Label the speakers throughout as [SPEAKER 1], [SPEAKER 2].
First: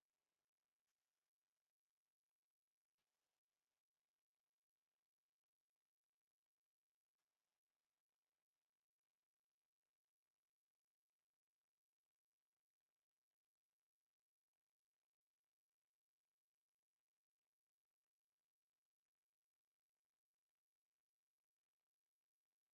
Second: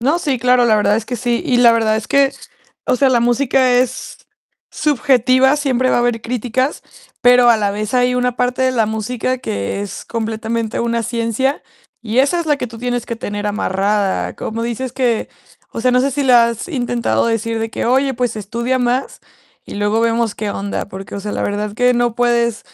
[SPEAKER 1] No, sí, claro, la verdad es que sí. Y la verdad es que, o sea, la música es subjetiva, siempre va a haber críticas, pero a la vez, hay una parte de la música que es completamente una ciencia, y esa es la que tú tienes que tener amarrada. Como dices que, o sea, no sé, si le has intentado decir de que: "Oye, pues, estudia más y luego vemos qué onda". Porque, o sea, la verdad que no puedes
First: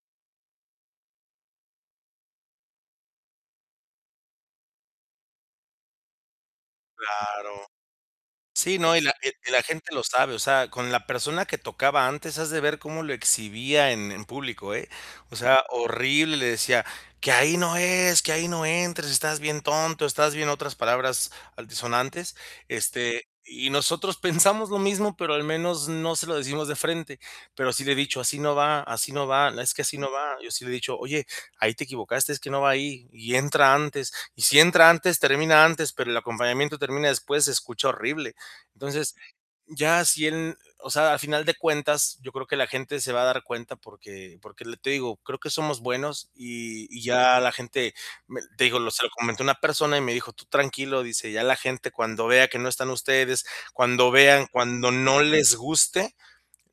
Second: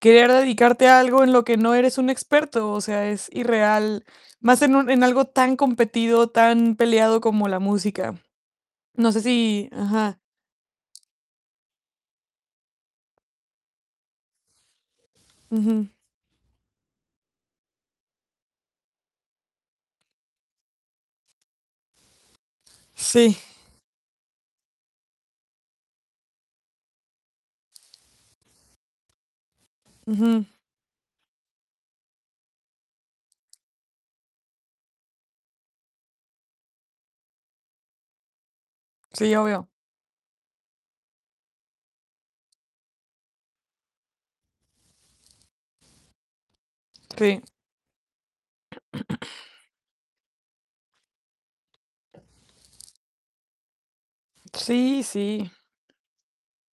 [SPEAKER 1] querer dedicarte a algo en lo que no eres un experto. O sea, es irreal, más en un en algo tan competido, tan peleado como
[SPEAKER 2] Claro.
[SPEAKER 1] la música.
[SPEAKER 2] Sí, no, y
[SPEAKER 1] No
[SPEAKER 2] la
[SPEAKER 1] sé,
[SPEAKER 2] [unintelligible] y y la
[SPEAKER 1] si
[SPEAKER 2] gente lo
[SPEAKER 1] Ajá.
[SPEAKER 2] sabe. O sea, con la persona que tocaba antes has de ver cómo lo exhibía en en público, eh, o sea,
[SPEAKER 1] Ujú.
[SPEAKER 2] horrible. Le decía: "Que ahí no es, que ahí no entres, estás bien tonto, estás bien" otras palabras antisonantes, Este,
[SPEAKER 1] Sí.
[SPEAKER 2] y nosotros pensamos lo mismo, pero al menos no se lo decimos de frente. Pero sí le he dicho: "Así no va, así no va, es que así no va".
[SPEAKER 1] Ujú.
[SPEAKER 2] Yo sí le he dicho: "Oye, ahí te equivocaste, es que no va ahí". Y entra antes, y si entra antes, termina antes, pero el acompañamiento termina después, se escucha horrible. Entonces,
[SPEAKER 1] Sí, obvio.
[SPEAKER 2] ya si él o sea, al final de cuentas, yo creo que la gente se va a dar cuenta porque porque te digo, creo que somos buenos, y y ya
[SPEAKER 1] Sí.
[SPEAKER 2] la gente, me te digo, lo se lo comenté a una persona y me dijo: "Tú tranquilo", dice: "Ya la gente cuando vea que no están ustedes, cuando vean, cuando
[SPEAKER 1] Sí,
[SPEAKER 2] no
[SPEAKER 1] sí.
[SPEAKER 2] les guste,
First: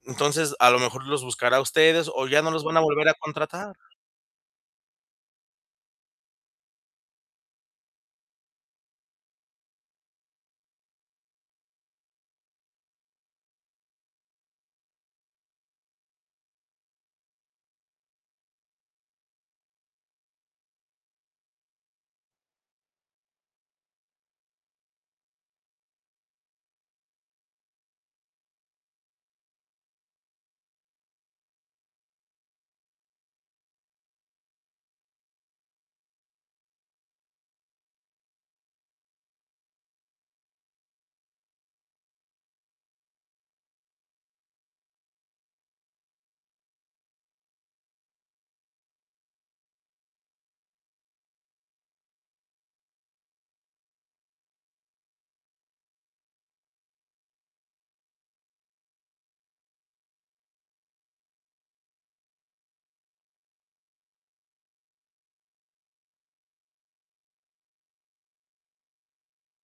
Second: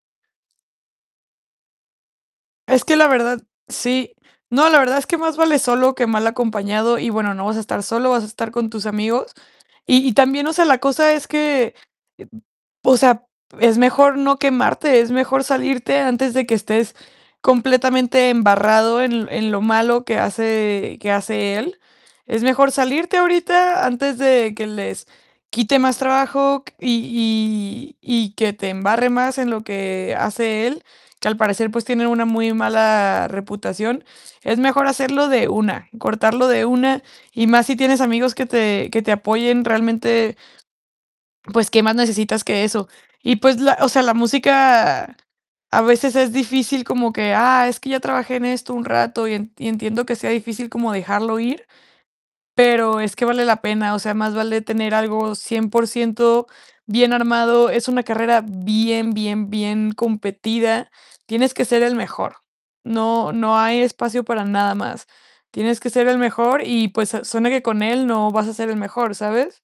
[SPEAKER 2] entonces, a lo mejor los buscará a ustedes, o ya no los van a
[SPEAKER 1] Es que la
[SPEAKER 2] volver a
[SPEAKER 1] verdad,
[SPEAKER 2] contratar".
[SPEAKER 1] sí No, la verdad es que más vale solo que mal acompañado. Y bueno, no vas a estar solo, vas a estar con tus amigos. Y y también, o sea, la cosa es que, [unintelligible] o sea, es mejor no quemarte, es mejor salirte antes de que estés completamente embarrado en en lo malo que hace que hace él. Es mejor salirte ahorita antes de que les quite más trabajo q y y y que te embarre más en lo que hace él, que al parecer, pues, tiene una muy mala reputación. Es mejor hacerlo de una, cortarlo de una y más si tienes amigos que te que te apoyen realmente pues, ¿qué más necesitas que eso? Y pues, la o sea, la música a veces es difícil como que: "Ah, es que ya trabajé en esto un rato" y en entiendo que sea difícil como dejarlo ir, pero es que vale la pena. O sea, más vale tener algo 100% bien armado. Es una carrera bien, bien, bien competida. Tienes que ser el mejor. No, no hay espacio para nada más, tienes que ser el mejor. Y pues, suena que con él no vas a ser el mejor, ¿sabes?